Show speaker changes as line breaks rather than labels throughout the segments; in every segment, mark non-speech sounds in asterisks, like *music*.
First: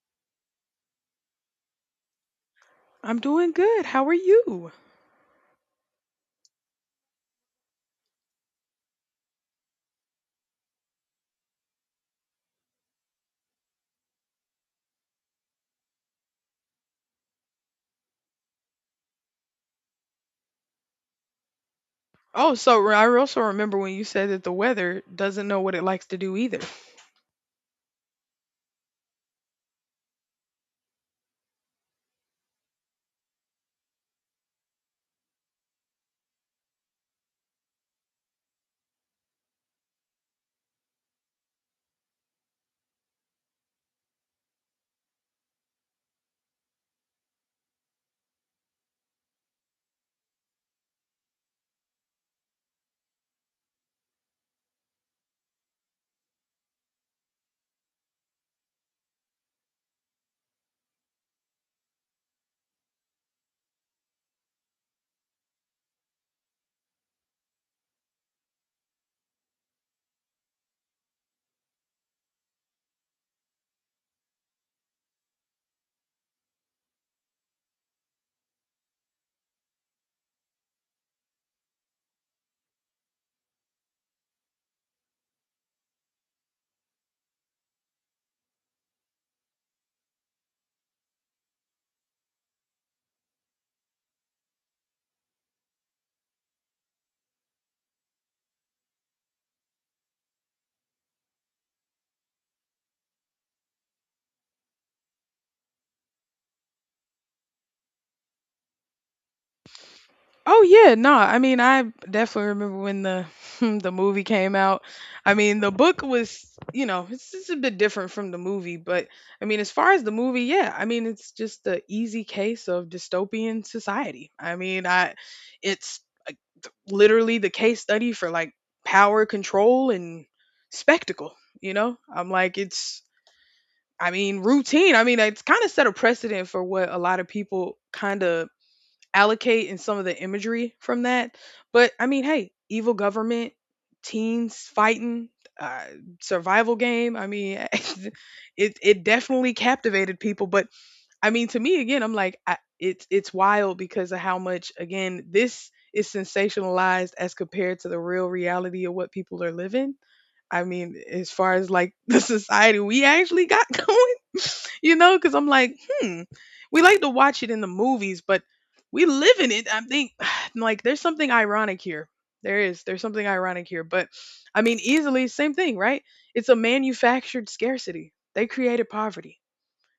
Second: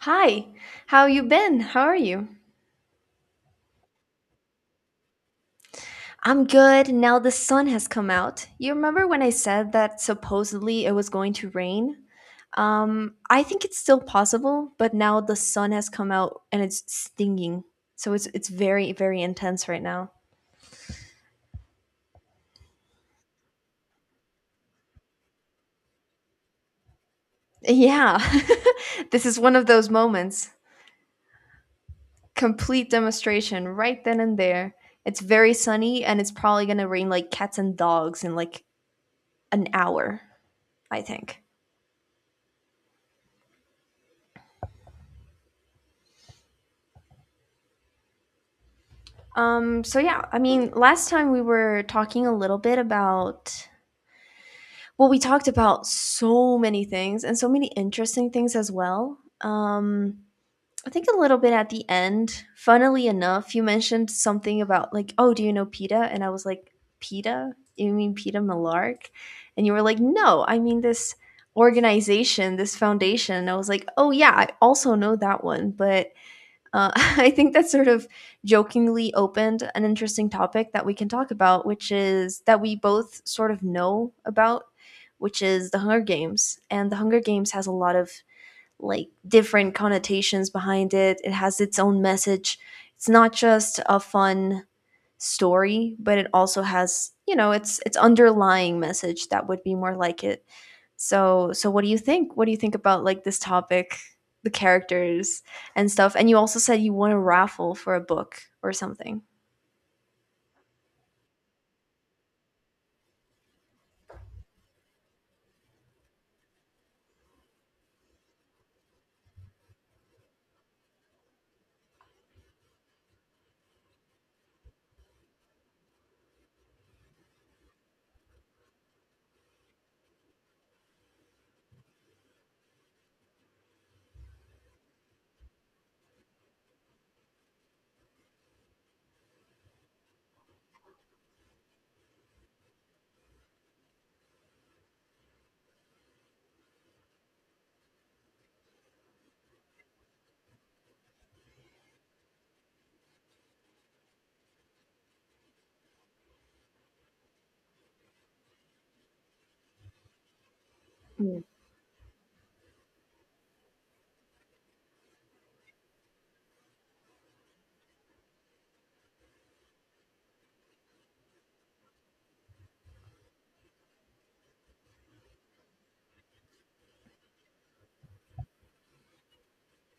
Hi, how you been? How are you?
I'm doing good. How are you?
I'm good. Now the sun has come out. You remember when I said that supposedly it was going to rain? I think it's still possible, but now the sun has come out and it's stinging. So it's very very intense right now.
Oh, I also remember when you said that the weather doesn't know what it likes to do either.
Yeah. *laughs* This is one of those moments. Complete demonstration right then and there. It's very sunny and it's probably going to rain like cats and dogs in like an hour, I think. So yeah, last time we were talking a little bit about, well, we talked about so many things and so many interesting things as well. I think a little bit at the end, funnily enough, you mentioned something about like, oh, do you know PETA? And I was like, PETA? You mean PETA Malark? And you were like, no, I mean this organization, this foundation. And I was like, oh yeah, I also know that one, but *laughs* I think that sort of jokingly opened an interesting topic that we can talk about, which is that we both sort of know about, which is the Hunger Games. And the Hunger Games has a lot of like different connotations behind it, it has its own message. It's not just a fun story, but it also has, you know, its underlying message that would be more like it. So what do you think? What do you think about like this topic, the characters and stuff? And you also said you won a raffle for a book or something.
Oh yeah, no. I mean, I definitely remember when the *laughs* the movie came out. I mean, the book was, you know, it's a bit different from the movie, but I mean, as far as the movie, yeah. I mean, it's just the easy case of dystopian society. I mean, I it's like, literally the case study for like power control and spectacle, you know? I'm like it's I mean, routine. I mean, it's kind of set a precedent for what a lot of people kind of allocate in some of the imagery from that. But I mean, hey, evil government, teens fighting, uh, survival game. I mean, *laughs* it definitely captivated people. But I mean, to me, again, I'm like, it's wild because of how much again this is sensationalized as compared to the real reality of what people are living. I mean, as
Mm.
far as like *laughs* the society we actually got *laughs* going, you know, because I'm like, hmm, we like to watch it in the movies, but we live in it. I think, *sighs* like, there's something ironic here. There is. There's something ironic here. But I mean, easily, same thing, right? It's a manufactured scarcity. They created poverty,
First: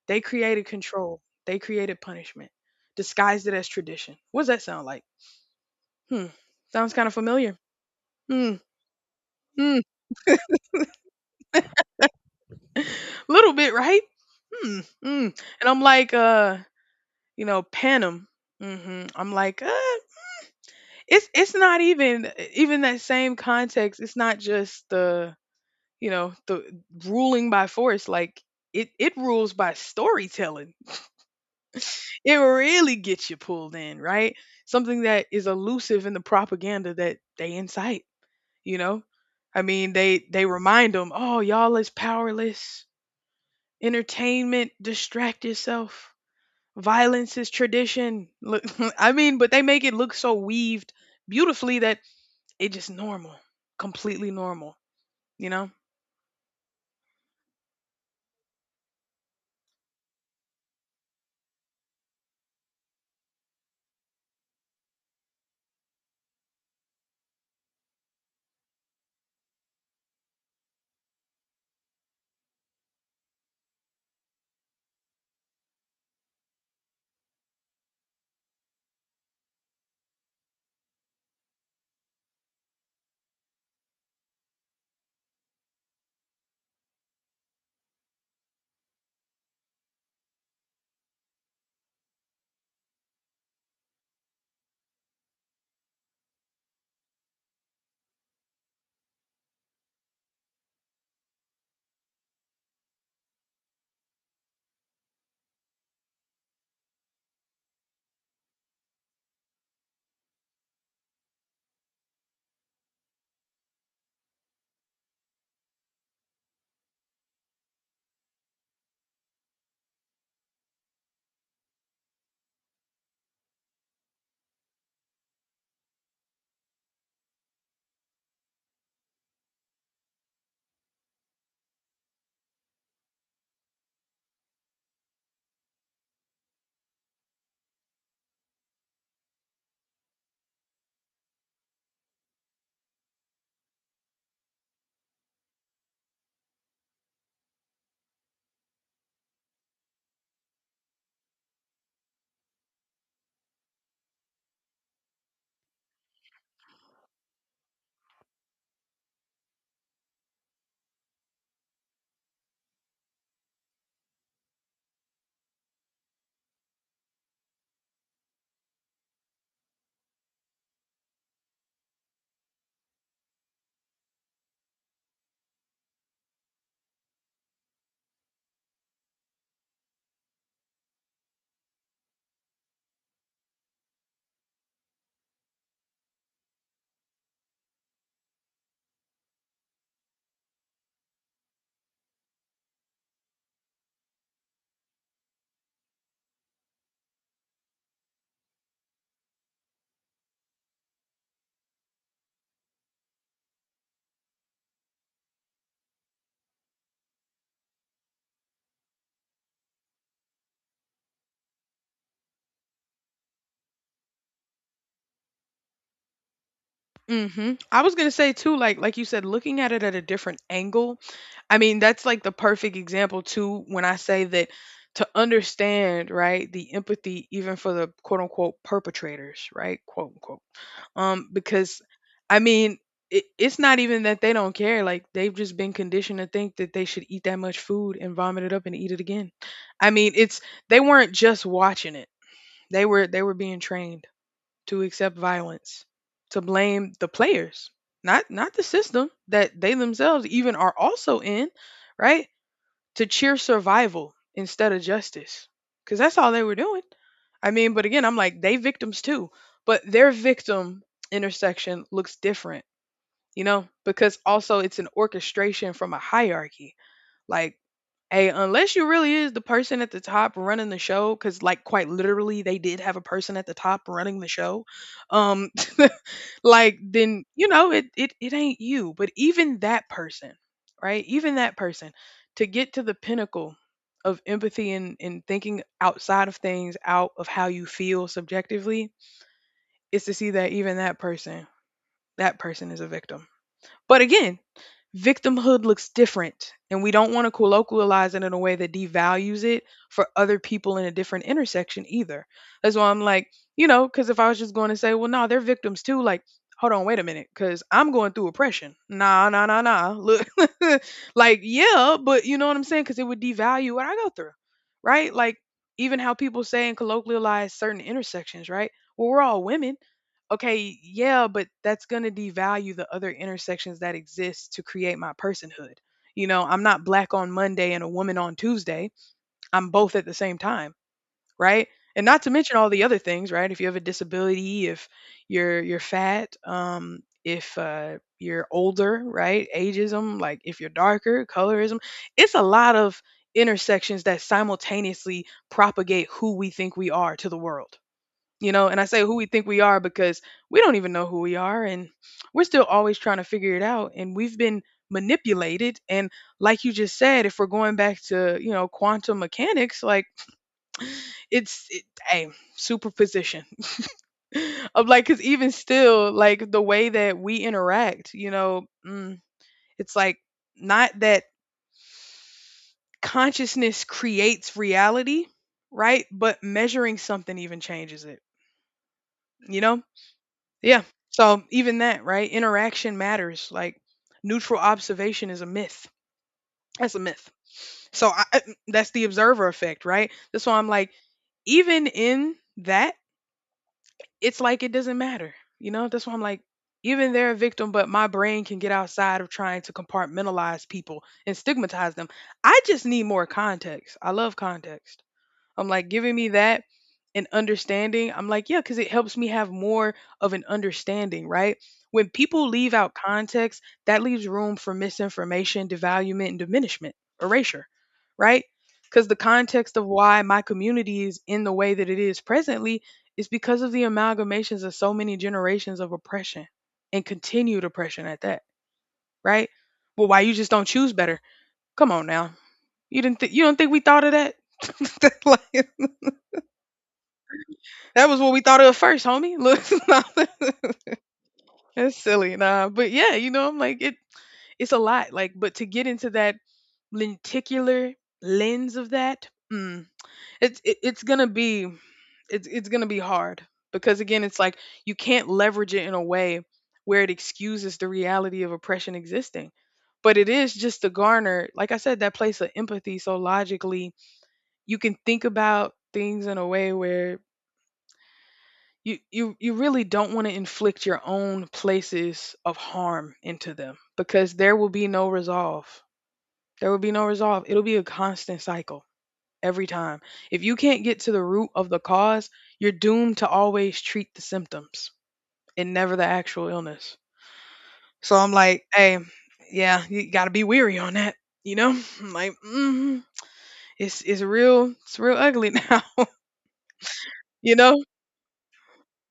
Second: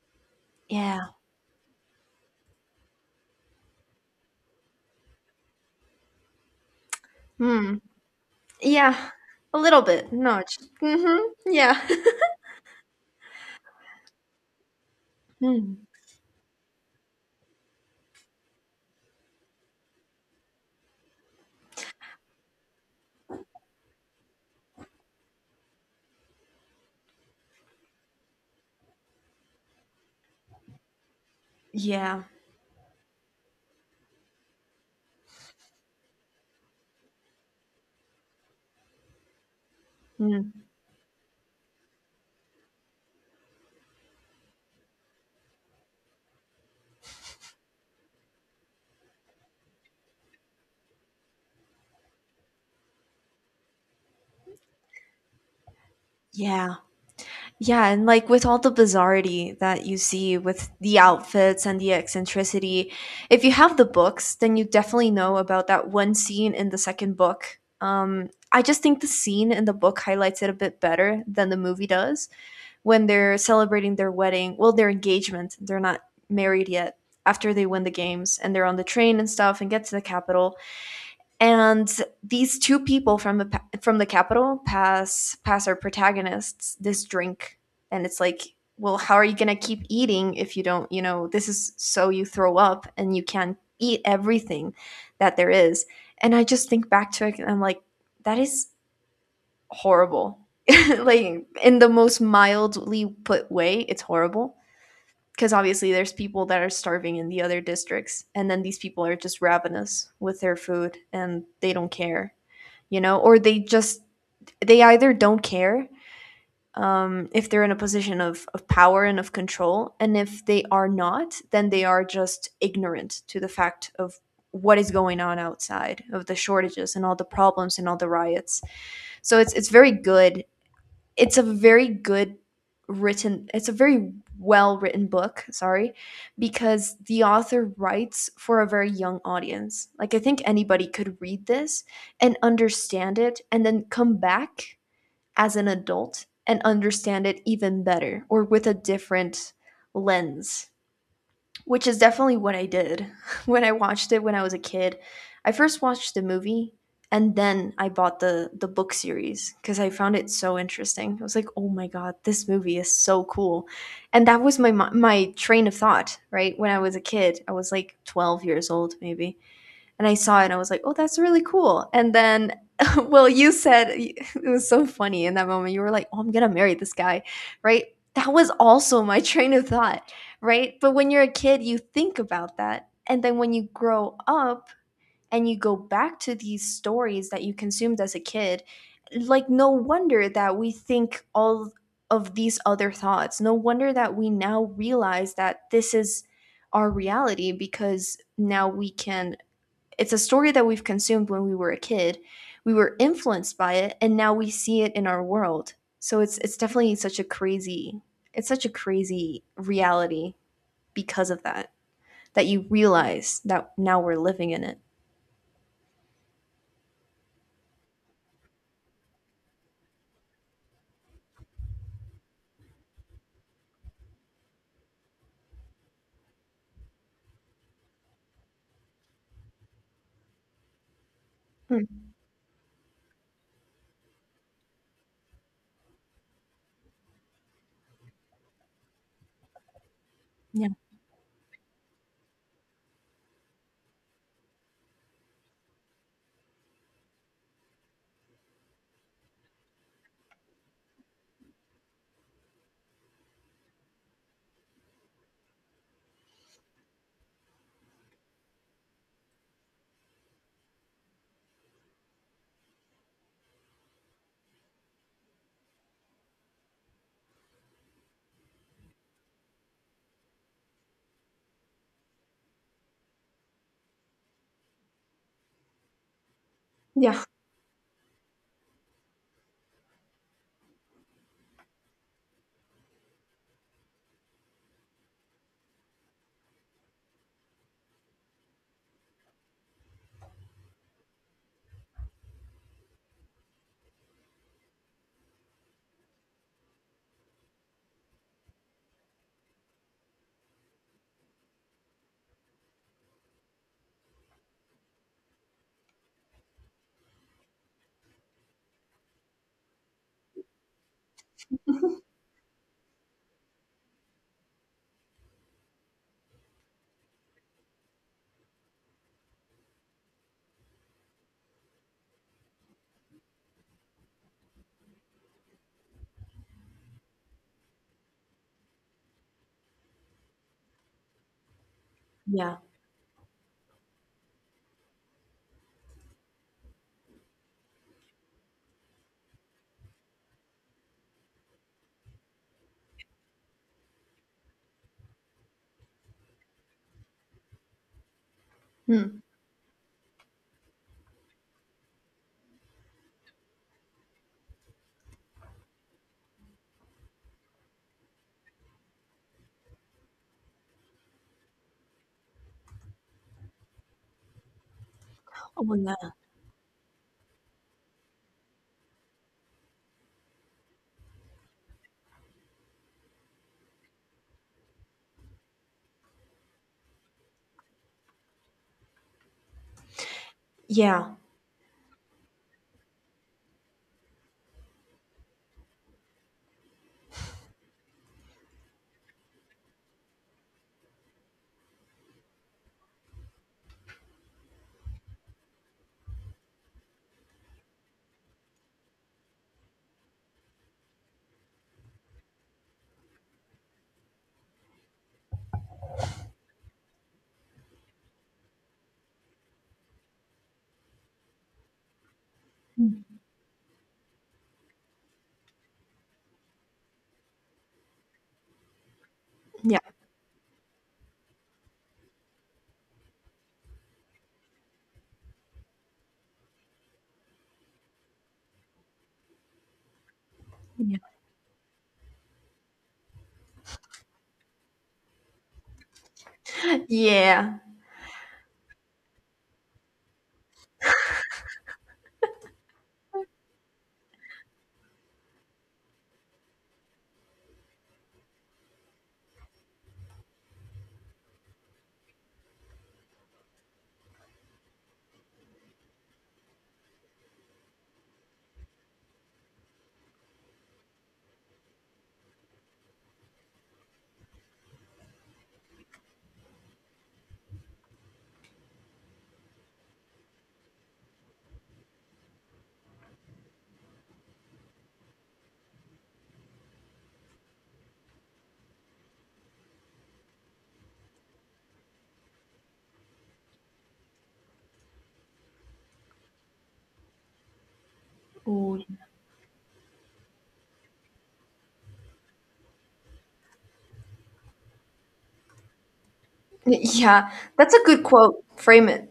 they created
Yeah.
control, they created punishment, disguised it as tradition. What does that sound like? Hmm. Sounds kind of familiar.
Hmm.
Hmm.
Yeah. A
Hmm.
little bit. No. it's- Mhm. Yeah. *laughs*
Little bit, right? Hmm. Mm. And I'm
Hmm.
like, you know, Panem. I'm like, it's not even that same context. It's not just the the ruling by force. Like it rules by storytelling.
Yeah.
It really gets you pulled in, right? Something that is elusive in the propaganda that they incite. You know, I mean, they
Hmm.
they remind them, oh, y'all is powerless. Entertainment, distract yourself. Violence is tradition. Look, *laughs* I mean, but they make it look so weaved beautifully that it just normal, completely normal, you know?
Yeah. Yeah, and like with all the bizarrety that you see with the outfits and the eccentricity, if you have the books, then you definitely know about that one scene in the second book. I just think the scene in the book highlights it a bit better than the movie does when they're celebrating their wedding, well, their engagement. They're not married yet after they win the games and they're on the train and stuff and get to the capital and these two people from the capital pass our protagonists this drink, and it's like, well, how are you going to keep eating if you don't, you know, this is so you throw up and you can't eat everything that there is. And I just think back to it and I'm like, that is horrible. *laughs* Like, in the most mildly put way, it's horrible, because obviously there's people that are starving in the other districts and then these people are just ravenous with their food and they don't care, you know, or they just, they either don't care, if they're in a position of power and of control, and if they are not, then they are just ignorant to the fact of what is going on outside of the shortages and all the problems and all the riots. So it's very good, it's a very good it's a very well written book, sorry, because the author writes for a very young audience. Like, I think anybody could read this and understand it and then come back as an adult and understand it even better or with a different lens, which is definitely what I did. *laughs* When I watched it when I was a kid, I first watched the movie and then I bought the book series because I found it so interesting. I was like, "Oh my god, this movie is so cool," and that was my train of thought right when I was a kid. I was like 12 years old, maybe, and I saw it and I was like, oh, that's really cool. And then, *laughs* well, you said it was so funny in that moment. You were like, oh, I'm going to marry this guy, right? That was also my *laughs* train of thought, right? But when you're a kid, you think about that. And then when you grow up and you go back to these stories that you consumed as a kid, like, no wonder that we think all of these other thoughts. No wonder that we now realize that this is our reality, because now we can, it's a story that we've consumed when we were a kid. We were influenced by it and now we see it in our world. So it's definitely such a crazy it's such a crazy reality because of that, that you realize that now we're living in it.
I was gonna say too, like you said, looking at it at a different angle. I mean, that's like the perfect example too when I say that to understand, right, the empathy even for the quote unquote perpetrators, right? Quote unquote, because
Hmm.
I mean it's not even that they don't care, like they've just been conditioned to think that they should eat that much food and vomit it up and eat it again. I mean it's
Yeah.
they weren't just watching it, they were being trained to accept violence, to blame the players, not the system that they themselves even are also in, right, to cheer survival instead of justice, because that's all they were doing. I mean, but again, I'm like they victims too, but their victim intersection looks different, you know, because also it's an orchestration from a hierarchy. Like, hey, unless you really is the person at the top running the show, because like quite literally they did have a person at the top running the show, um *laughs* like
Yeah.
then you know it ain't you. But even that person, right, even that person, to get to the pinnacle of empathy and, thinking outside of things out of how you feel subjectively is to see that even that person, that person is a victim. But again, victimhood looks different, and we don't want to colloquialize it in a way that devalues it for other people in a different intersection either. That's why I'm like, you know, because if I was just going to say, well, no, they're victims too, like, hold on, wait a minute, because I'm going through oppression. Nah, nah, nah, nah. Look, *laughs* like, yeah,
*laughs*
but you know what I'm saying? Because it would devalue what I go through, right? Like, even how people say and colloquialize certain intersections, right? Well, we're all women. Okay, yeah, but that's going to devalue the other intersections that exist to create my personhood. You know, I'm not black on Monday and a woman on Tuesday. I'm both at the same time, right? And not to
Yeah.
mention all the other things, right? If you have a disability, if you're fat, if you're older, right? Ageism, like if you're darker, colorism. It's a lot of intersections that simultaneously propagate who we think we are to the world, you know, and I say who
Hmm.
we think we are because we don't even know who we are, and we're still always trying to figure it out, and we've been manipulated and like you just said, if we're going back to you know quantum mechanics, like *sniffs* *tsk* hey, superposition *laughs* of like, because even
Oh yeah.
still like the way that we interact, you know, it's like not that consciousness creates reality, right, but measuring something even changes it, you know. Yeah.
Yeah.
So even that, right? Interaction matters. Like neutral observation is a myth. That's a myth. So that's the observer effect, right? That's why I'm like, even in that, it's like it doesn't matter. You know, that's why I'm like, even they're a victim, but my brain can get outside of trying to compartmentalize people and stigmatize them. I just need more context. I love context. I'm like, giving me that and understanding, I'm like, yeah, because it helps me have more of an understanding, right? When people leave out
Hmm.
context, that leaves room for misinformation, devaluement, and diminishment, erasure, right? Because the context
Yeah.
of why my community is in the way that it is presently is because of the amalgamations of so many generations of oppression, and continued oppression at that, right? Well, why you just don't choose
Yeah.
better? Come on now. You didn't you don't think we thought of that? *laughs* Like,
Yeah.
that was what we thought of first, homie. Look, *laughs* that's silly, nah. But yeah, you know, I'm like it. It's a lot, like, but to get into that lenticular lens of that, it's it, it's gonna be hard, because again, it's like you can't leverage it in a way where it excuses the reality of oppression existing. But it is just to garner, like I said, that place of empathy. So logically, you can think about things in a way where you really don't want to inflict your own places of harm into them, because there will be no resolve. There will be no resolve. It'll be a constant cycle every time. If you can't get to the root of the cause, you're doomed to always treat the symptoms and never the actual illness. So I'm like,
Ooh.
hey, yeah, you got to be weary on that, you know? *laughs* I'm like, it's real, it's real ugly *laughs* now,
Yeah.
you
That's
know?
a good quote. Frame it.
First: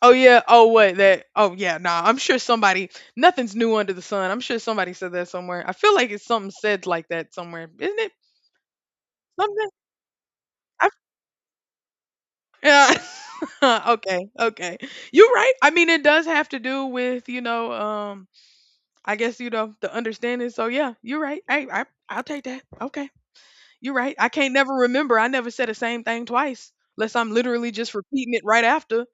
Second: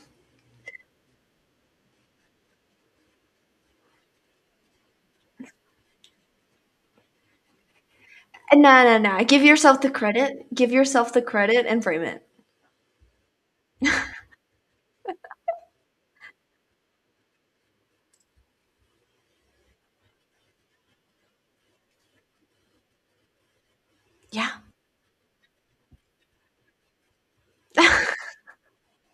Oh yeah. Oh what that oh yeah, nah. I'm sure somebody nothing's new under the sun. I'm sure somebody said that somewhere. I feel like it's something said like that somewhere, isn't it?
And No, no, no. Give
Something
yourself the credit. Give
I
yourself the credit and frame it.
yeah. *laughs* Okay, okay. You're right. I mean it does have to do with, you know, I guess you know, the understanding. So yeah, you're right. Hey, I I'll take that. Okay. You're right. I
Yeah.
can't never remember. I never said the same thing twice, unless I'm literally just repeating it right after.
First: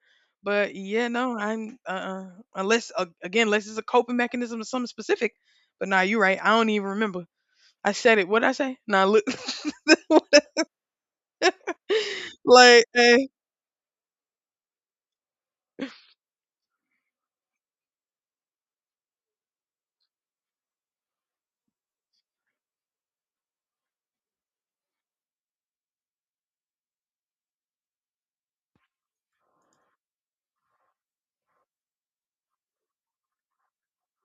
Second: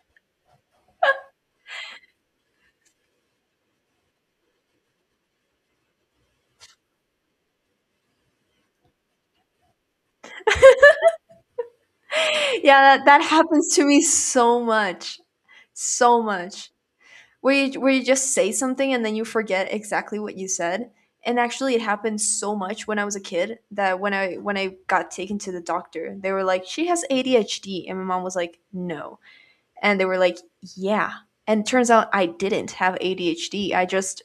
But yeah, no, I'm unless again, unless it's a coping mechanism or something specific. But nah, you're right. I don't even remember. I said it. What did I say? Nah, look, *laughs* like,
Yeah, that happens to me so much, so much, where where you just say something and then you forget exactly what you said. And actually, it happened so much when I was a kid, that when I got taken to the doctor, they were like, she has ADHD, and my mom was like, no. And they were like, yeah. And turns out I didn't have ADHD. I just,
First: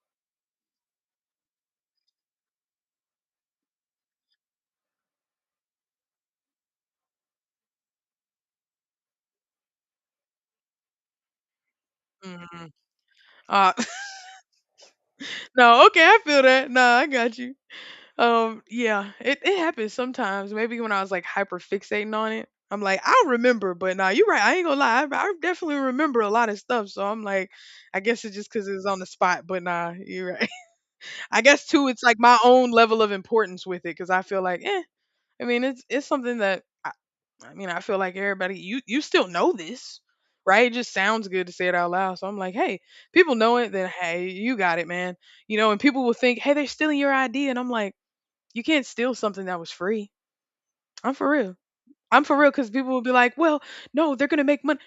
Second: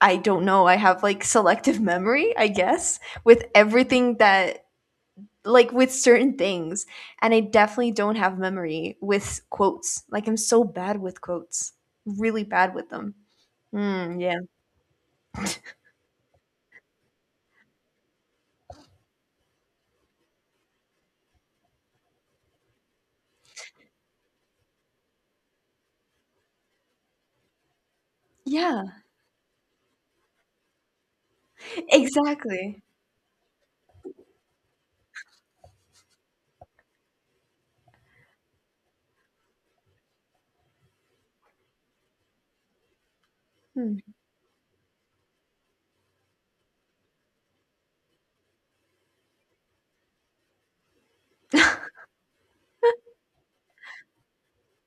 I don't know, I have like selective memory, I guess, with everything that, like with certain things. And I definitely don't have memory with quotes. Like, I'm so bad with quotes, really
mm,
bad with them.
uh, *laughs*
Yeah.
no, okay, I feel that. Nah, I got you. Yeah, it, it happens sometimes. Maybe when I was like hyper fixating on it, I'm like, I'll remember, but nah, you're right. I ain't gonna lie. I definitely remember a lot of stuff. So I'm like, I guess it's just because
Yeah,
it's on the spot, but nah, you're right. *laughs* I guess too, it's like my own
exactly.
level of importance with it because I feel like, eh, I mean, it's something that I mean, I feel like everybody, you still know this, right? It just sounds good to say it out loud. So I'm like, hey, people know it, then
Hmm,
hey, you got it, man. You know, and people will think, hey, they're stealing your idea. And I'm like, you can't steal something that was free. I'm for real. I'm for real because people will be like, well, no, they're going to make money.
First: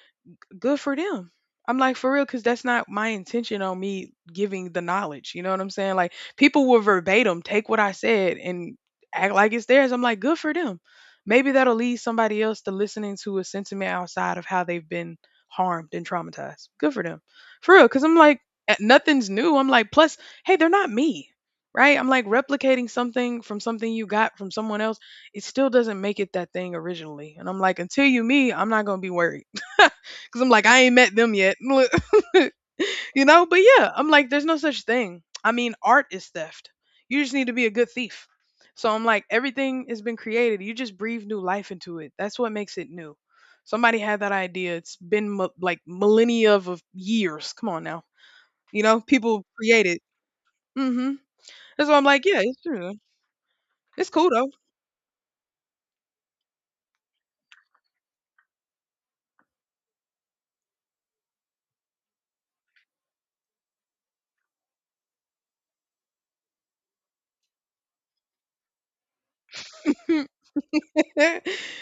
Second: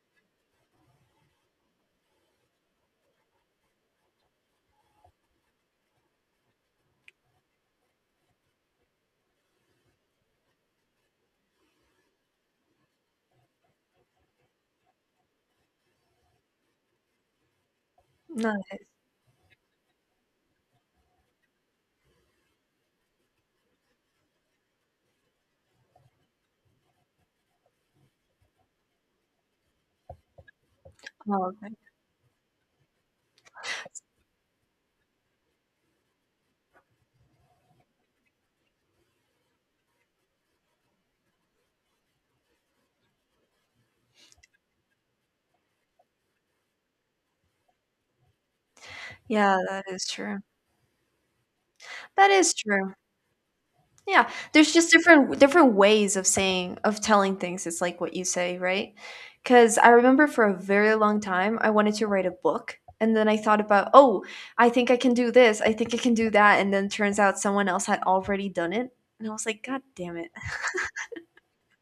Good for them. I'm like for real cuz that's not my intention on me giving the knowledge, you know what I'm saying? Like people will verbatim take what I said and act like it's theirs. I'm like good for them. Maybe that'll lead somebody else to listening to a sentiment outside of how they've been harmed and traumatized. Good for them. For real cuz I'm like
no,
nothing's new. I'm like plus hey, they're not me. Right? I'm like replicating something from something you got from someone else, it still doesn't make it that thing originally. And I'm like, until you me, I'm not gonna be worried. *laughs* Because I'm like, I ain't met them
no,
yet.
okay.
*laughs* You know? But yeah, I'm like, there's no such thing. I mean, art is theft. You just need to be a good thief. So I'm like, everything has been created. You just breathe new life into it. That's what makes it new. Somebody had that idea. It's been like millennia of years. Come on now. You know, people
Yeah, that
create it.
is true.
Mm-hmm. That's why I'm like,
That
yeah,
is
it's true.
true.
It's
Yeah,
cool
there's just different different ways of saying, of telling things. It's like what you say, right? Cuz I remember for a very long time I wanted to write a book and then I thought about, "Oh, I think I can do this. I think I can do that." And then turns out someone else had already done it. And I was like, "God damn
though.
it." *laughs*
*laughs*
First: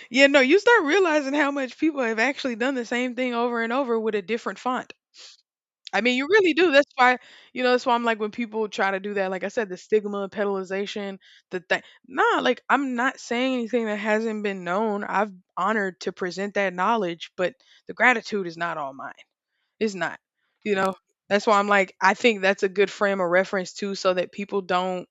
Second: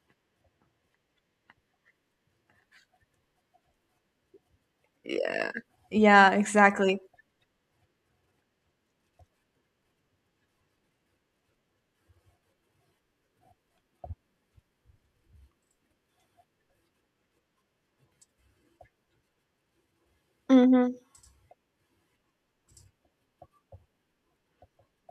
Yeah, no, you start realizing how much people have actually done the same thing over and over with a different font.
Yeah.
I mean, you
Yeah,
really do. That's
exactly.
why, you know, that's why I'm like when people try to do that, like I said, the stigma, pedalization, the thing. Nah, like I'm not saying anything that hasn't been known. I've honored to present that knowledge, but the gratitude is not all mine. It's not. You know,
Mhm.
that's why I'm like, I think that's a good frame of reference too, so that people don't,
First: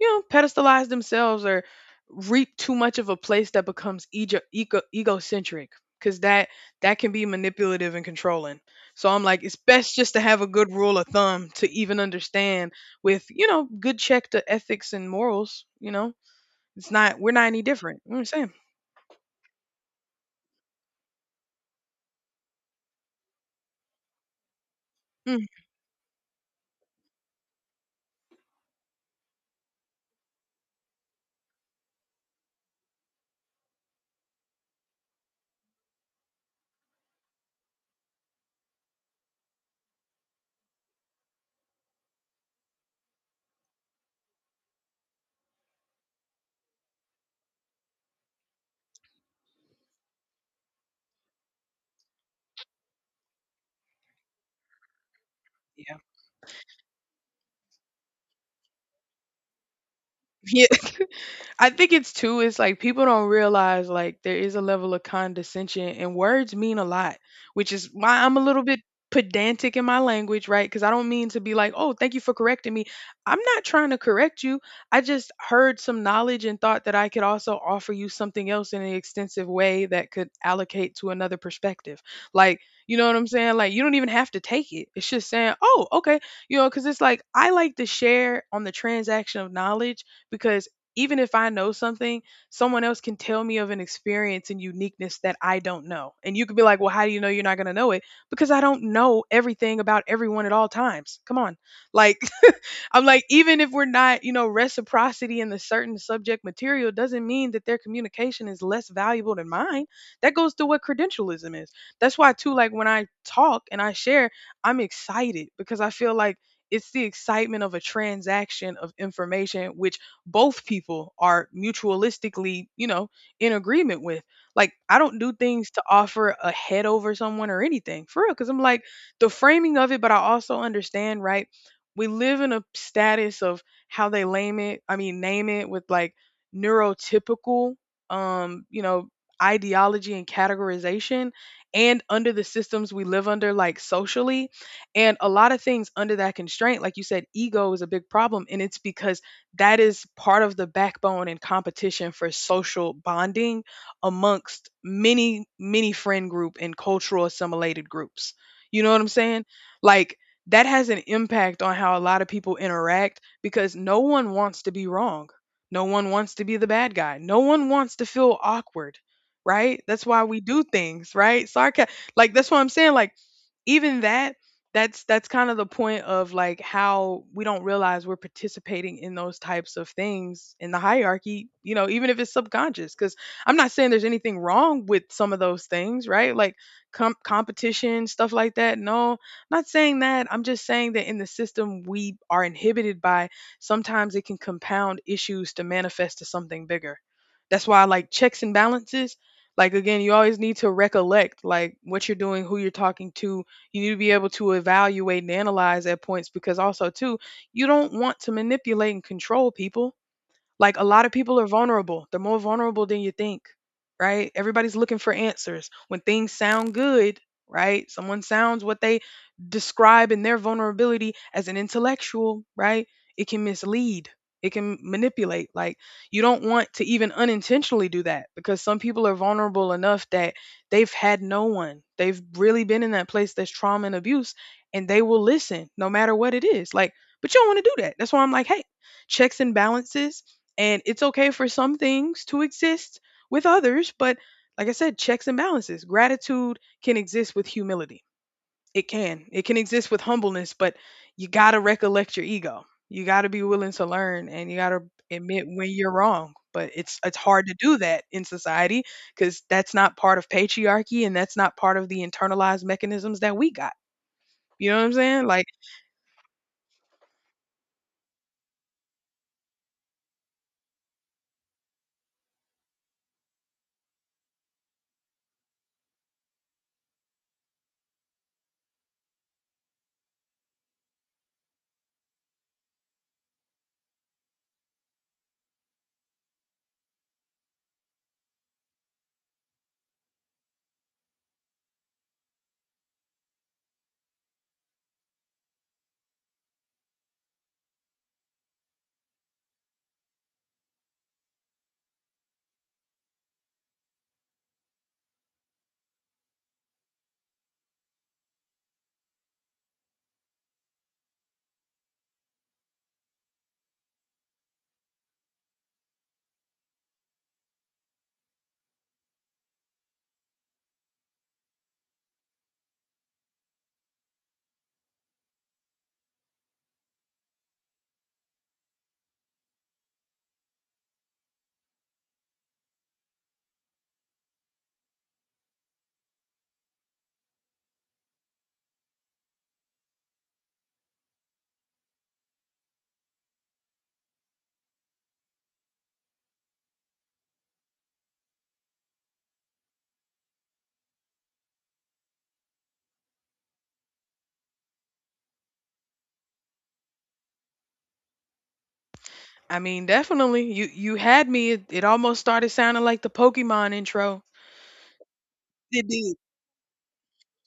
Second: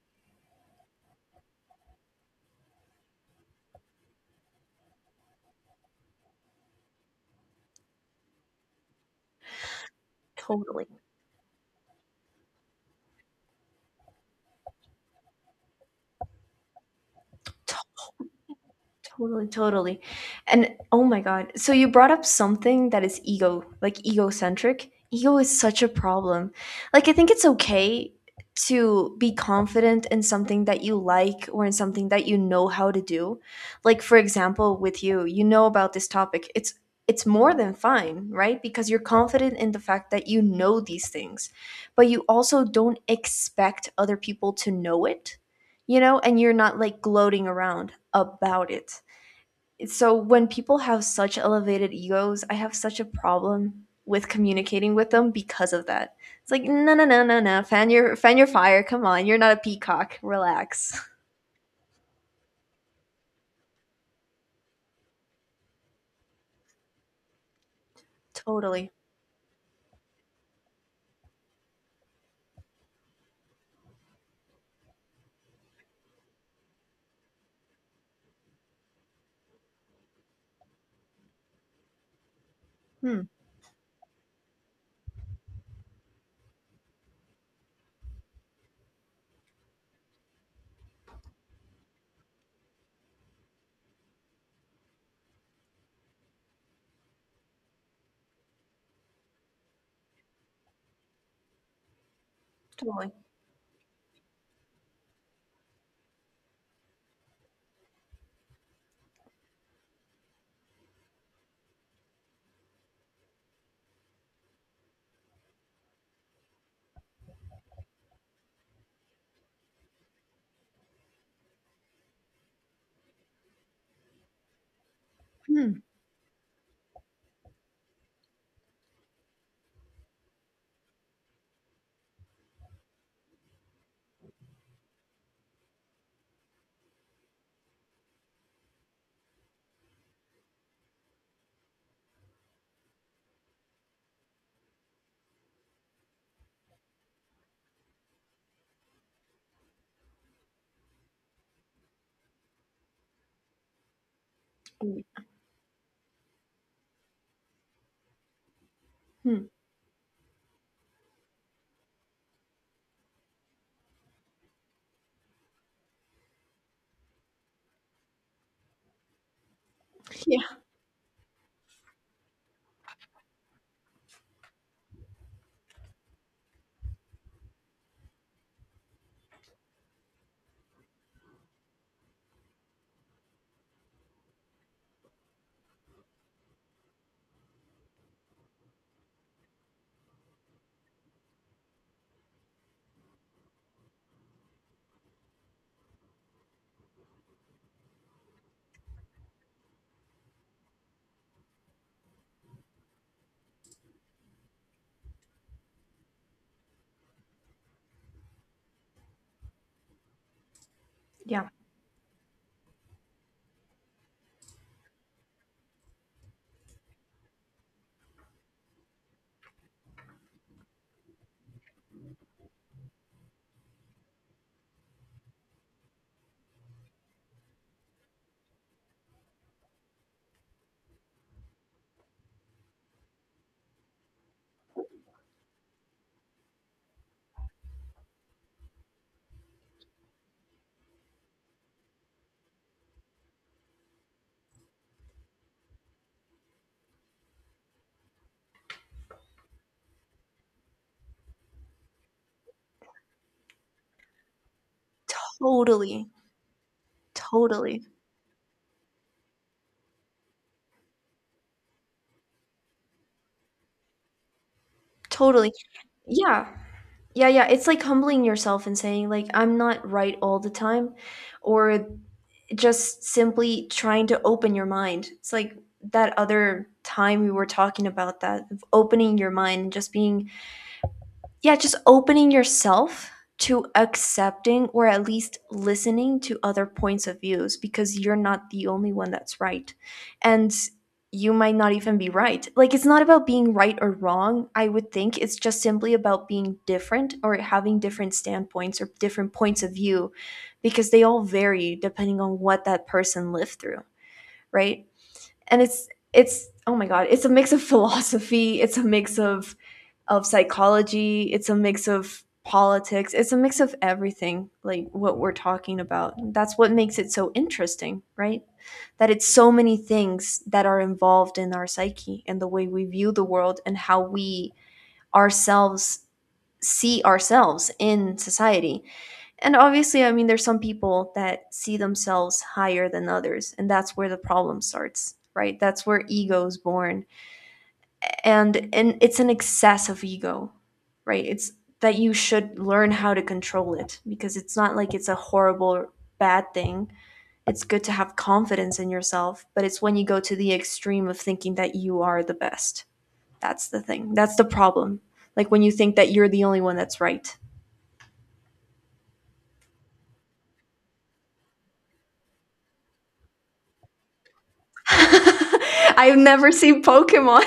you know, pedestalize themselves or reap too much of a place that becomes ego egocentric, because that can be manipulative and controlling. So I'm like, it's best just to have a good
Totally.
rule of thumb to even understand with, you know, good check to ethics and morals. You know, it's not, we're not any different. You know what I'm saying?
Totally, totally. And oh my God. So you brought up something that is ego, like egocentric. Ego
Mm,
is such a problem. Like, I think it's okay to be confident in something that you like or in something that you know how to do. Like, for example, with you, you know about this topic. It's more than fine, right? Because you're confident in the fact that you know these things, but you also don't expect other people to know it, you know, and you're not like gloating around about it. So when people have such elevated egos, I have such a problem with communicating with them because of
yeah.
that. It's like, no no no no no, fan your fire. Come on, you're not a peacock.
*laughs* Yeah.
Relax.
I think it's too, it's like people don't realize like there is a level of condescension and words mean a lot, which is why
*laughs*
I'm a little bit
Totally.
pedantic in my language, right? Because I don't mean to be like, oh, thank you for correcting me. I'm not trying to correct you. I just heard some knowledge and thought that I could also offer you something else in an extensive way that could allocate to another perspective. Like, you know what
Hmm.
I'm saying? Like, you don't even have to take it. It's just saying, oh, okay. You know, because it's like, I like to share on the transaction of knowledge because even if I know something, someone else can tell me of an experience and uniqueness that I don't know. And you could be like, well, how do you know you're not going to know it? Because I don't know everything about everyone at all times. Come on. Like, I'm
Totally.
like, even if we're not, you know, reciprocity in the certain subject material doesn't mean that their communication is less valuable than mine. That goes to what credentialism is. That's why, too, like when I talk and I share, I'm excited because I feel like it's the excitement of a transaction of information, which both people are mutualistically, you know, in agreement with. Like, I don't do things to
Hmm.
offer a head over someone or anything for real, because I'm like, the framing of it, but I also understand, right? We live in a status of how they name it, I mean, name it with like neurotypical, um you know ideology and categorization, and under the systems we live under, like, socially, and a lot of things under that constraint, like you said, ego is a big problem and it's because that is part of the backbone and competition for social bonding amongst
Mm.
many many friend group and cultural assimilated groups. You know what I'm saying?
Hmm.
Like that has an impact on how a lot of people interact because no one wants to be wrong. No one wants to be the bad guy. No one wants to feel awkward, right? That's why we
Yeah.
do things, right? Sarcasm. Like that's what I'm saying. Like even that, that's kind of the point of like how we don't realize we're participating in those types of things in the hierarchy, you know, even if it's subconscious. Because I'm not saying there's anything wrong with some of those things, right? Like competition, stuff like that. No, not saying that, I'm just saying that in the system we are inhibited by, sometimes it can compound issues to manifest to something bigger. That's why I like checks and balances, like again, you always need to recollect like what you're doing, who you're talking to. You need to be able to evaluate and analyze at points because also too, you don't want to manipulate and control people, like a lot of people are
Yeah.
vulnerable. They're more vulnerable than you think, right? Everybody's looking for answers. When things sound good, right? Someone sounds what they describe in their vulnerability as an intellectual, right? It can mislead. It can manipulate. Like you don't want to even unintentionally do that because some people are vulnerable enough that they've had no one. They've really been in that place that's trauma and abuse and they will listen no matter what it is. Like, but you don't want to do that. That's why I'm like, hey, checks and balances, and it's okay for some things to exist with others, but like I said, checks and balances. Gratitude can exist with humility. It can. It can exist with humbleness, but you got to recollect your ego. You got to be willing to learn and you got to admit when you're
Totally.
wrong. But it's hard to do
Totally.
that in society cuz that's not part of patriarchy and that's not part of the internalized mechanisms that we got. You know what I'm saying? Like
Totally. Yeah. Yeah, yeah. It's like humbling yourself and saying, like, I'm not right all the time, or just simply trying to open your mind. It's like that other time we were talking about that, of opening your mind and just being, yeah, just opening yourself to accepting or at least listening to other points of views, because you're not the only one that's right. And you might not even be right. Like, it's not about being right or wrong, I would think. It's just simply about being different or having different standpoints or different points of view, because they all vary depending on what that person lived through, right? And it's oh my god, it's a mix of *laughs* philosophy, it's a mix of psychology, it's a mix of politics, it's a mix of everything, like what we're talking about. That's what makes it so interesting, right? That it's so many things that are involved in our psyche and the way we view the world and how we ourselves see ourselves in society. And obviously, I mean, there's some people that see themselves higher than others, and that's where the problem starts, right? That's where ego is born. And it's an excess of ego, right? It's that you should learn how to control it, because it's not like it's a horrible bad thing. It's good to have confidence in yourself, but it's when you go to the extreme of thinking that you are the best. That's the thing. That's the problem. Like when you think that you're the only one that's right.
I mean, definitely you had me, it almost started sounding like the Pokemon intro.
*laughs*
It did.
I've never seen Pokemon.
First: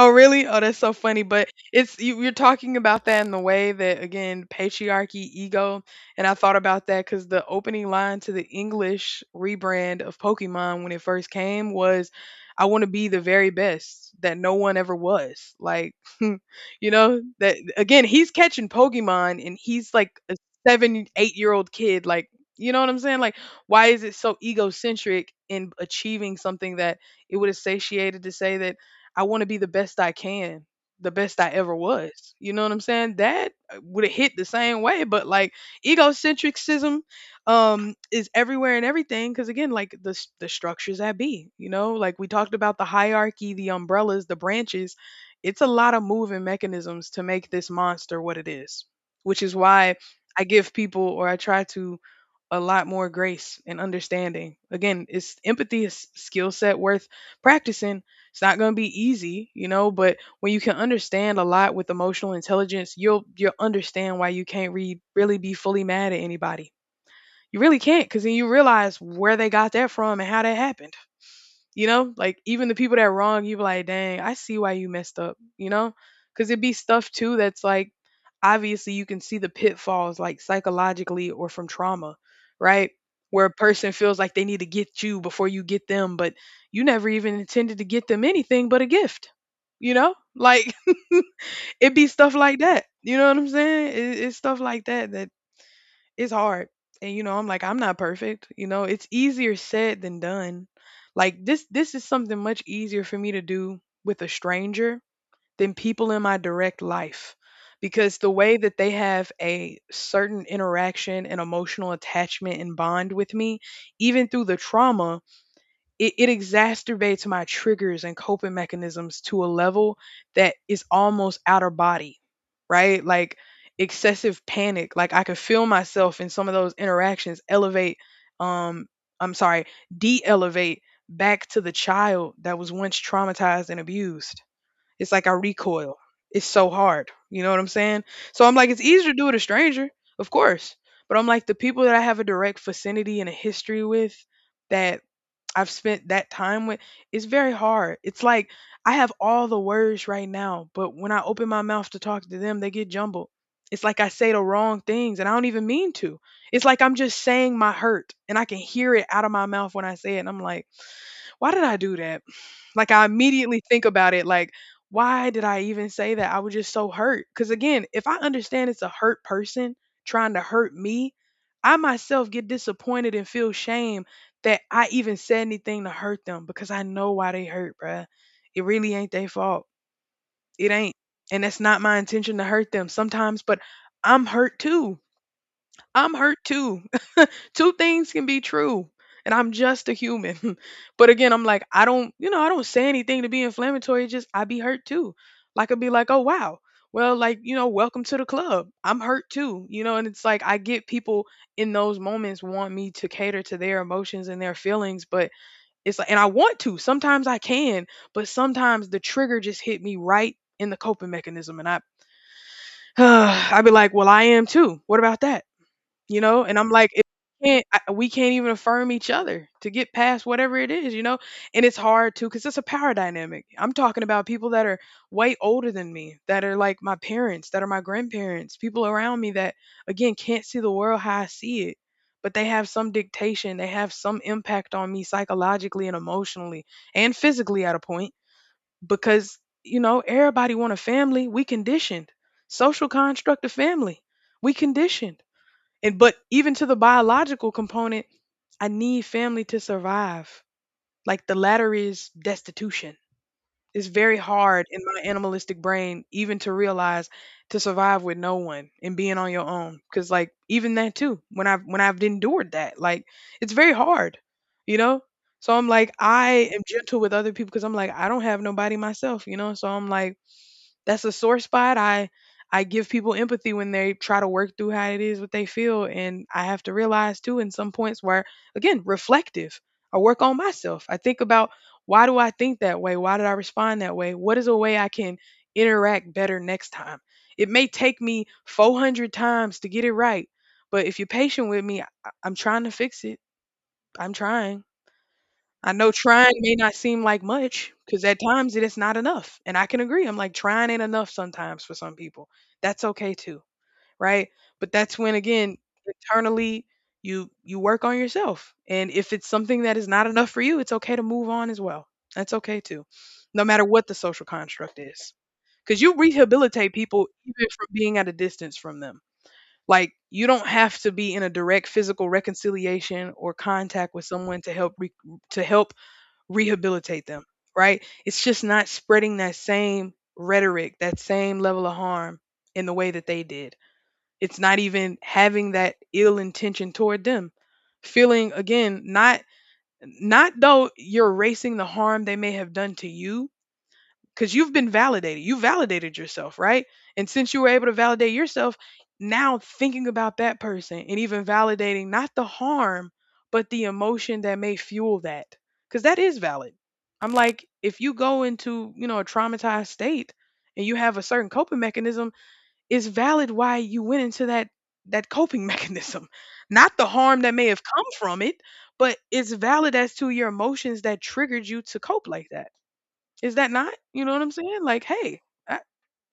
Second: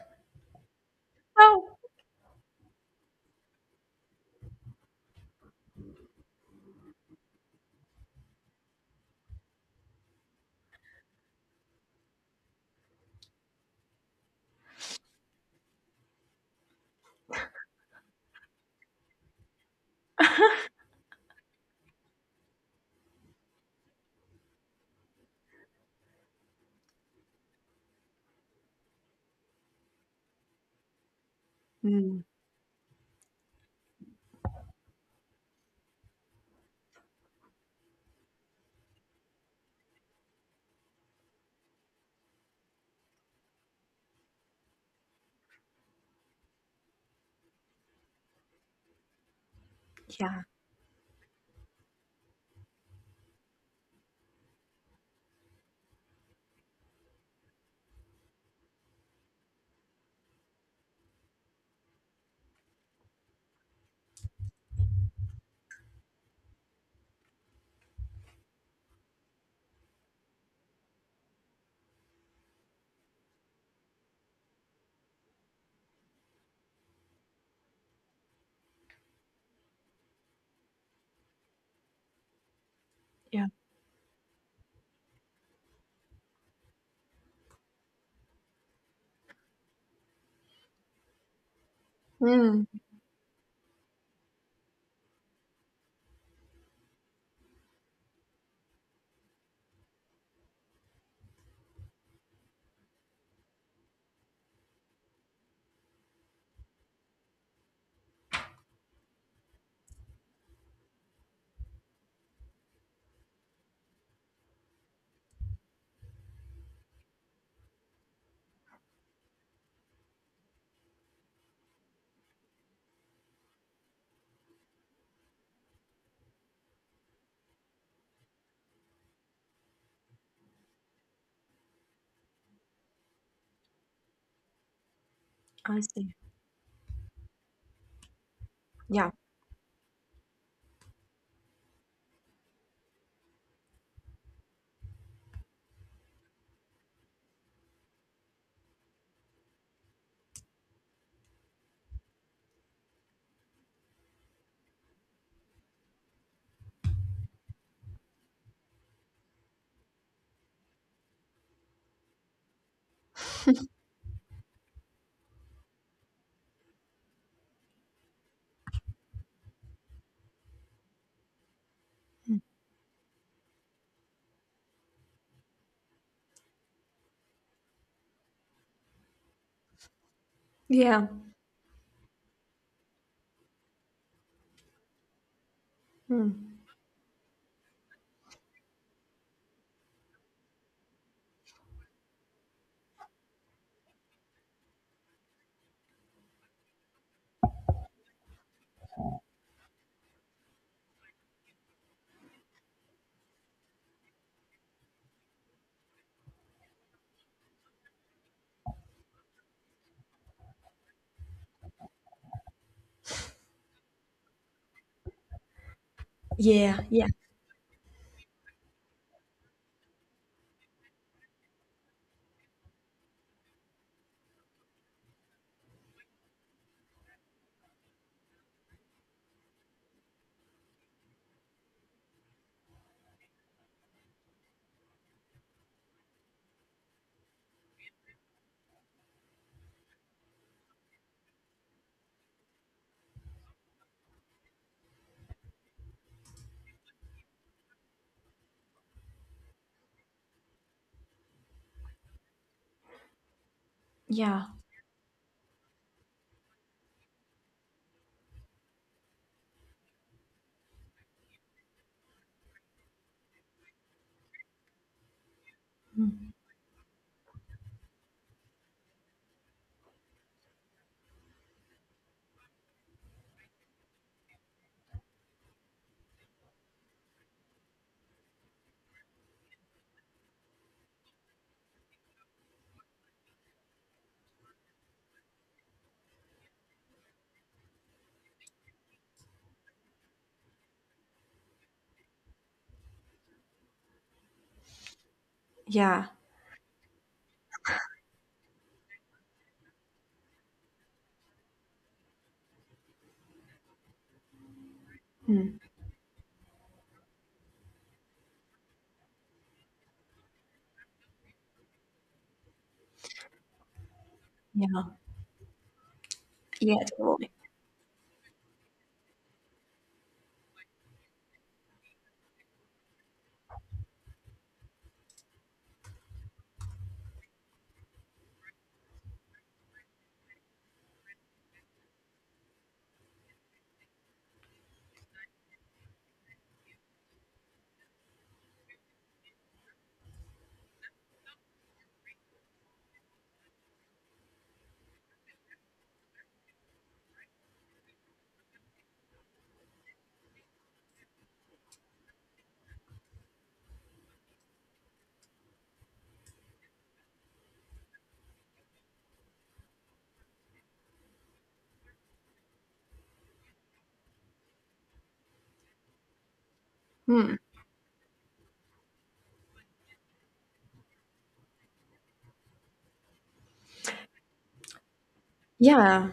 Oh, really? Oh, that's so funny, but
Oh.
it's you're talking about that in the way that again, patriarchy, ego, and I thought about that because the opening line to the English rebrand of Pokemon when it first came was, "I wanna be the very best that no one ever was." Like, *laughs* you know, that again, he's catching Pokemon and he's like a
*laughs*
7, 8-year-old kid, like, you know what I'm saying? Like, why is it so egocentric in achieving something that it would have satiated to say that I want to be the best I can, the best I ever
Mm,
was. You know what I'm saying? That would have hit the same way, but like egocentricism is everywhere and everything because again, like, the structures that be, you know, like we talked about, the hierarchy, the umbrellas, the branches, it's a lot of moving mechanisms to make this monster what it is, which is why
yeah,
I give people, or I try to, a lot more grace and understanding. Again, it's empathy is skill set worth practicing. It's not going to be easy, you know, but when you can understand a lot with emotional intelligence, you'll understand why you can't really be fully mad at anybody. You really can't cuz then you realize where they got that from and how that happened. You know, like even the people that wrong you, be like, dang, I see why you messed up. You know, because it'd be stuff too that's like obviously you can see the pitfalls like psychologically or from trauma, right?
yeah.
Where a person feels like they need to get you before you get them, but you never even intended to get them anything but a gift. You know, like *laughs* it be stuff like
Mm,
that. You know what I'm saying? It's stuff like that it's hard. And you know, I'm like, I'm not perfect. You know, it's easier said than done. Like this is something much easier for me to do with a stranger than people in my direct life. Because the way that they have a certain interaction and emotional attachment and bond with me, even through the trauma, it exacerbates my triggers and coping mechanisms to a level that is almost outer body, right? Like excessive panic. Like I could feel myself in some of those interactions elevate, um, I'm sorry, de elevate back to the child that was once traumatized and abused. It's like I
I
recoil.
see.
It's so hard. You know what I'm saying? So I'm like, it's
Yeah.
easier to do with a stranger, of course. But I'm like, the people that I have a direct vicinity and a history with, that I've spent that time with, it's very hard. It's like I have all the words right now, but when I open my mouth to talk to them, they get jumbled. It's like I say the wrong things and I don't even mean to. It's like I'm just saying my hurt and I can hear it out of my mouth when I say it. And I'm like, why did I do that? Like I immediately think about it like why did I even say that? I was just so hurt. Cuz again, if I understand it's a hurt person trying to hurt me, I myself
Mm.
get disappointed and feel shame that I even said anything to hurt them because I know why they hurt, bruh. It really ain't their fault. It ain't.
Yeah.
And that's not my intention to hurt them sometimes, but I'm hurt too. I'm hurt
Mm.
too. *laughs* Two things can be true. And I'm just a human. *laughs* But again, I'm like, I don't say anything to be inflammatory. It's just I be hurt too. Like I'd be like, oh wow. Well, welcome to the club. I'm hurt too. You know, and it's like I get people in those moments want me to cater to their emotions and their feelings, but it's like and I want to. Sometimes I can, but sometimes the trigger just hit me right in the coping mechanism and I *sighs* I'd be like, well, I am too. What about that? You know, and I'm
Yeah,
like it
yeah,
can't, I, we can't even affirm each other to get past whatever it is. And it's hard too because it's a power dynamic. I'm talking about people that are way older than me, that are like my parents, that are my grandparents, people around me that again can't see the world how I see it, but they have some dictation, they have some impact on me psychologically and emotionally and physically at a point, because you know everybody want a family. We conditioned social construct of family. We conditioned, and but even to the biological component, I need family to survive. Like the latter is destitution. It's very
yeah.
hard in my animalistic brain even to realize to survive with no one and being on your own. Cause like even that too, when I've endured that, like it's very hard, you know? So I'm like,
Mm.
I am gentle with other people because I'm like, I don't have nobody myself, you know? So I'm like, that's a sore spot. I give people empathy when they try to work through how it is what they feel, and I have to realize too in some points where again reflective. I work on myself. I think about, why do I think that way? Why did I respond that way? What is a way I can interact better next time? It may take me 400 times to get it right, but if you're patient with me, I'm trying to fix it. I'm trying. I know
Yeah.
trying may not seem like much because at times it is not enough. And I can agree. I'm like, trying ain't enough sometimes for some people. That's okay too. Right. But that's when, again,
Mm.
internally, you work on yourself, and if it's something that is not enough for you, it's okay to move on as well. That's okay too, no matter what the social construct
Yeah.
is, because you rehabilitate
Yeah,
people
totally.
even from being at a distance from them. Like you don't have to be in a direct physical reconciliation or contact with someone to to help rehabilitate them, right? It's just not spreading that same rhetoric, that same level of harm in the way that they did. It's not even having that ill intention toward them. Feeling again, not though you're erasing the harm they may have done to you, because you've been validated. You validated yourself, right? And since you were able to validate yourself, now thinking about that person and even validating not the harm, but the emotion that may fuel that, because that is valid. I'm like, if you go into, you know, a traumatized state and you have a certain coping mechanism, it's valid why you went into that coping *laughs* mechanism. Not the harm that
Mm.
may have come from it, but it's valid as to your emotions that triggered you to cope like that. Is that not? You know what I'm saying? Like, hey, I,
Yeah.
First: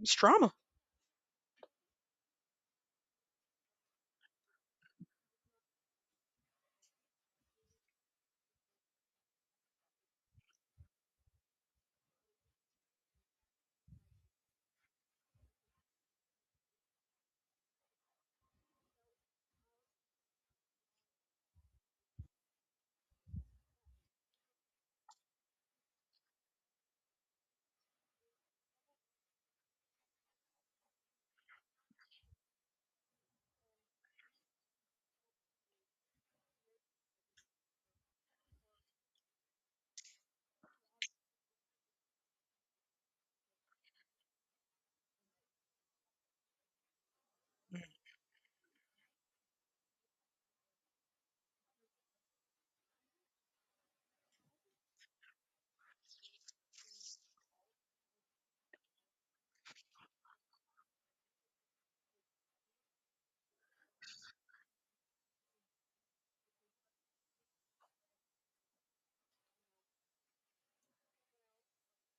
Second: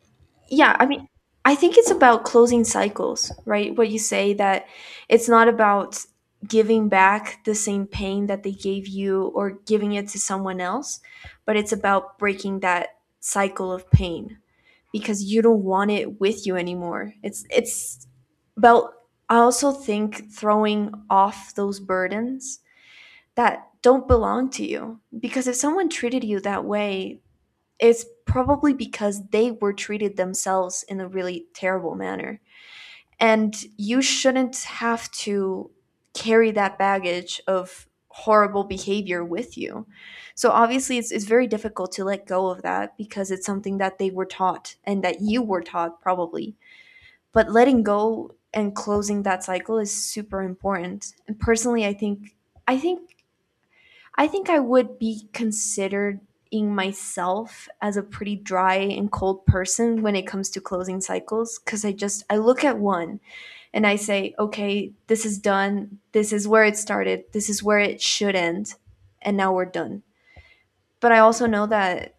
it's trauma.
Yeah, I mean, I think it's about closing cycles, right? What you say, that it's not about giving back the same pain that they gave you or giving it to someone else, but it's about breaking that cycle of pain, because you don't want it with you anymore. It's about, I also think, throwing off those burdens that don't belong to you, because if someone treated you that way, it's probably because they were treated themselves in a really terrible manner. And you shouldn't have to carry that baggage of horrible behavior with you. So obviously it's very difficult to let go of that, because it's something that they were taught and that you were taught probably. But letting go and closing that cycle is super important. And personally I think I think I would be considering myself as a pretty dry and cold person when it comes to closing cycles, because I just, I look at one and I say, okay, this is done. This is where it started. This is where it should end. And now we're done. But I also know that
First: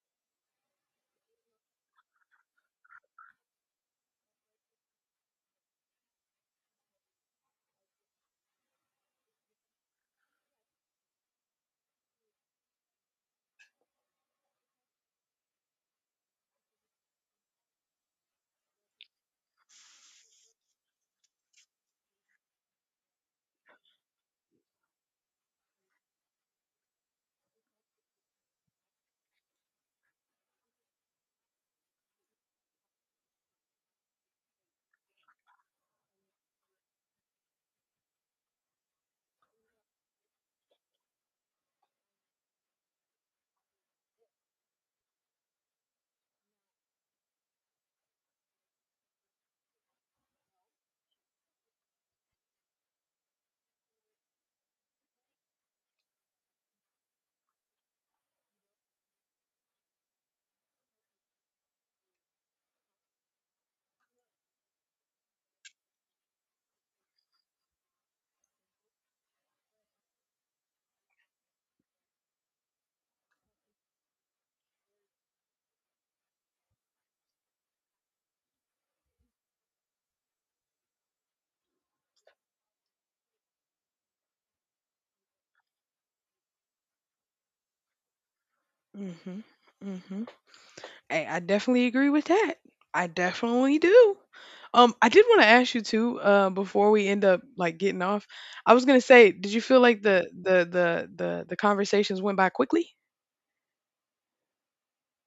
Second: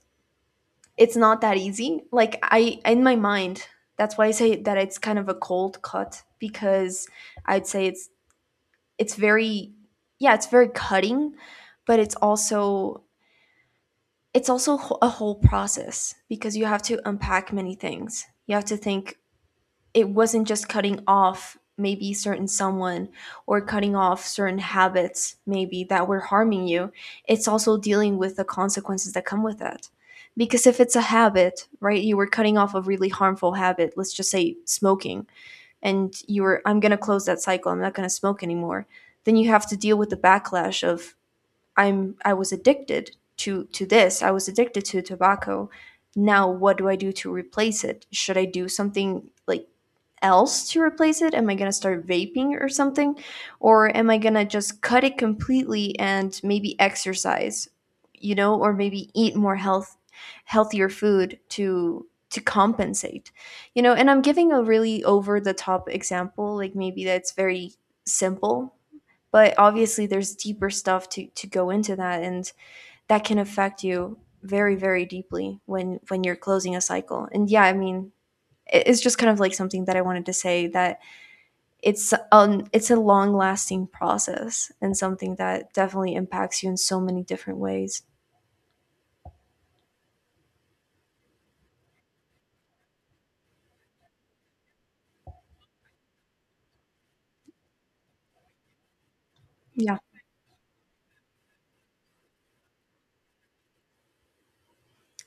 it's not that easy. Like, I, in my mind, that's why I say that it's kind of a cold cut, because I'd say it's very, yeah, it's very cutting, but it's also a whole process, because you have to unpack many things. You have to think, it wasn't just cutting off maybe certain someone or cutting off certain habits maybe that were harming you. It's also dealing with the consequences that come with that, because if it's a habit, right, you were cutting off a really harmful habit, let's just say smoking, and you were, I'm going to close that cycle, I'm not going to smoke anymore. Then you have to deal with the backlash of, I was addicted to this, I was addicted to tobacco. Now what do I do to replace it? Should I do something like else to replace it? Am I going to start vaping or something? Or am I going to just cut it completely and maybe exercise, you know, or maybe eat more healthier food to compensate. You know, and I'm giving a really over the top example. Like, maybe that's very simple, but obviously there's deeper stuff to go into that, and that can affect you very very deeply when you're closing a cycle. And yeah, I mean, it's just kind of like something that I wanted to say, that it's a long lasting process and something that definitely impacts you in so many different ways.
Mm-hmm. Mm-hmm. Hey, I definitely agree with that. I definitely do. I did want to ask you too, before we end up like getting off. I was gonna say, did you feel
Yeah.
like the conversations went by quickly?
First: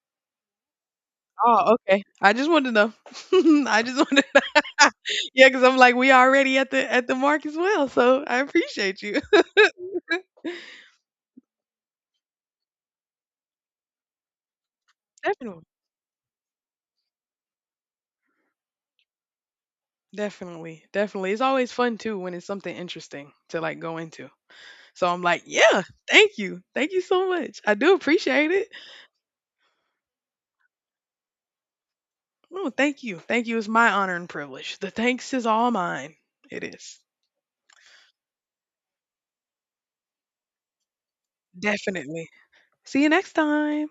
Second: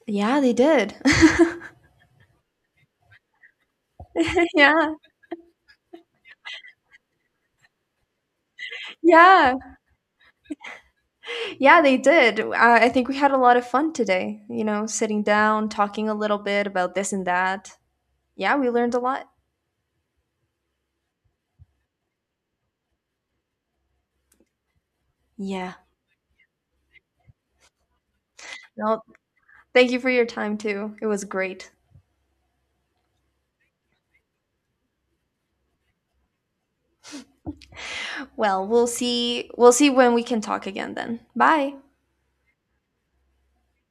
Yeah, they did. *laughs*
Oh, okay. I just wanted to know. *laughs* I just wanted to
Yeah.
*laughs* Yeah, because I'm like, we already at the mark as well. So I appreciate you.
Yeah. Yeah, they did. I think we had a lot of fun today, you know, sitting
*laughs* Definitely.
down, talking a little bit about this and that. Yeah, we learned a lot.
Definitely, definitely. It's always fun too when it's something interesting to like go into. So I'm like,
Yeah.
yeah, thank you. Thank you so much. I do appreciate it.
No, thank you for your time too. It was great.
Oh, thank you. Thank you. It's my honor and privilege. The thanks is all mine. It is.
Well, we'll see when we can talk again then. Bye.
Definitely. See you next time.